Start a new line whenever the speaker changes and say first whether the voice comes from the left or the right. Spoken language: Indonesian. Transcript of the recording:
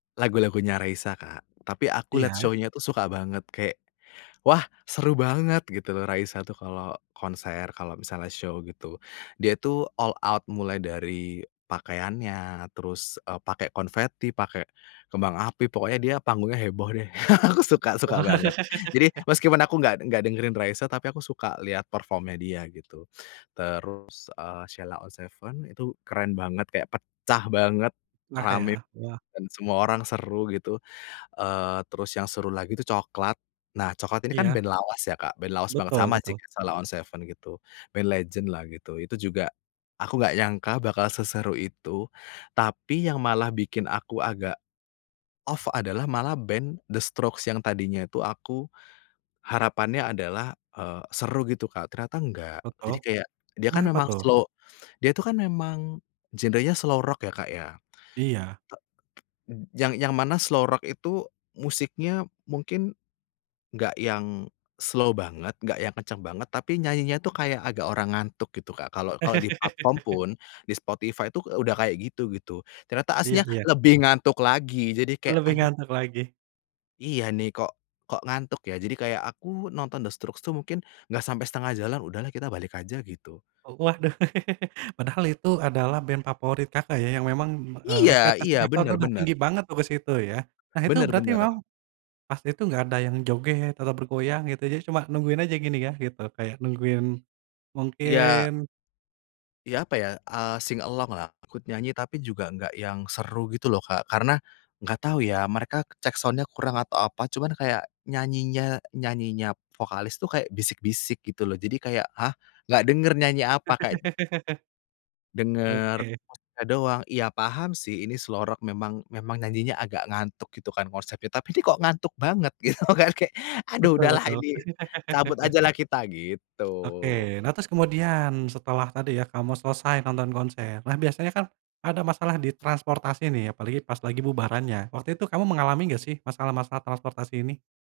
left: Lagu-lagunya Raisa, Kak. Tapi aku lihat
right: Iya.
left: show-nya tuh suka banget, kayak "Wah! seru banget," gitu loh, Raisa tuh kalau konser, kalau misalnya show gitu. Dia tuh all out, mulai dari pakaiannya, terus, eee, pakai konveti, pakai kembang api, pokoknya dia panggungnya heboh deh. Aku suka suka banget. Jadi, meskipun aku enggak enggak dengerin Raisa, tapi aku suka lihat perform-nya dia gitu. Terus, eee, Sheila On 7 itu keren banget, kayak pecah banget,
right: Nah,
left: ramai
right: ya. Wah!
left: dan semua orang seru gitu, eee, terus yang seru lagi itu Cokelat. Nah, Cokelat ini kan
right: Iya.
left: band lawas ya, Kak, band lawas banget,
right: Betul
left: sama sih
right: betul.
left: Sheila On 7 gitu. Band legend lah gitu, itu juga aku gak nyangka bakal seseru itu, tapi yang malah bikin aku agak off adalah malah band The Strokes yang tadinya itu aku, harapannya adalah, eee, seru gitu, Kak. Ternyata enggak,
right: Betul,
left: jadi kayak dia kan
right: kenapa
left: memang
right: tuh?
left: slow dia itu kan memang genrenya slow rock ya, Kak, ya.
right: Iya.
left: T yang yang mana slow rock itu musiknya mungkin enggak yang slow banget, enggak yang kenceng banget, tapi nyanyinya tuh kayak agak orang ngantuk gitu, Kak, kalau kalau di platform pun di Spotify itu udah kayak gitu gitu. Ternyata
right: Iya
left: aslinya
right: iya.
left: lebih ngantuk lagi jadi kayak,
right: Lebih
left: aduh.
right: ngantuk lagi.
left: Iya nih, kok kok ngantuk ya? Jadi, kayak aku nonton The Strokes tuh mungkin enggak sampai setengah jalan, udahlah kita balik aja gitu.
right: Waduh! Padahal itu adalah band favorit, Kakak, ya, yang memang, eee,
left: Iya
right: ekspektasi
left: iya,
right: Kakak udah
left: bener
right: udah
left: bener.
right: tinggi banget tuh ke situ ya. Nah, itu
left: Bener
right: berarti
left: bener.
right: memang pas itu enggak ada yang joget atau bergoyang gitu? Jadi cuma nungguin aja gini ya, gitu, kayak nungguin
left: Iya.
right: mungkin
left: Iya, apa ya, eee, sing along-lah ikut nyanyi, tapi juga enggak yang seru gitu loh, Kak. Karena enggak tahu ya mereka check sound-nya kurang atau apa. Cuman kayak nyanyinya nyanyinya vokalis tuh kayak bisik-bisik gitu loh. Jadi kayak "Hah! Gak denger nyanyi apa?" kayak denger
right: Oke.
left: [unintelligible] doang. Iya, paham sih ini slow rock memang memang nyanyinya agak ngantuk gitu kan konsepnya, tapi kok ngantuk banget gitu. Gak kayak aduh
right: Betul
left: udahlah
right: betul.
left: ini cabut ajalah kita, gitu.
right: Oke! Nah, terus kemudian setelah tadi ya kamu selesai nonton konser. Nah, biasanya kan ada masalah di transportasi nih apalagi pas lagi bubarannya, waktu itu kamu mengalami enggak sih, masalah-masalah transportasi ini?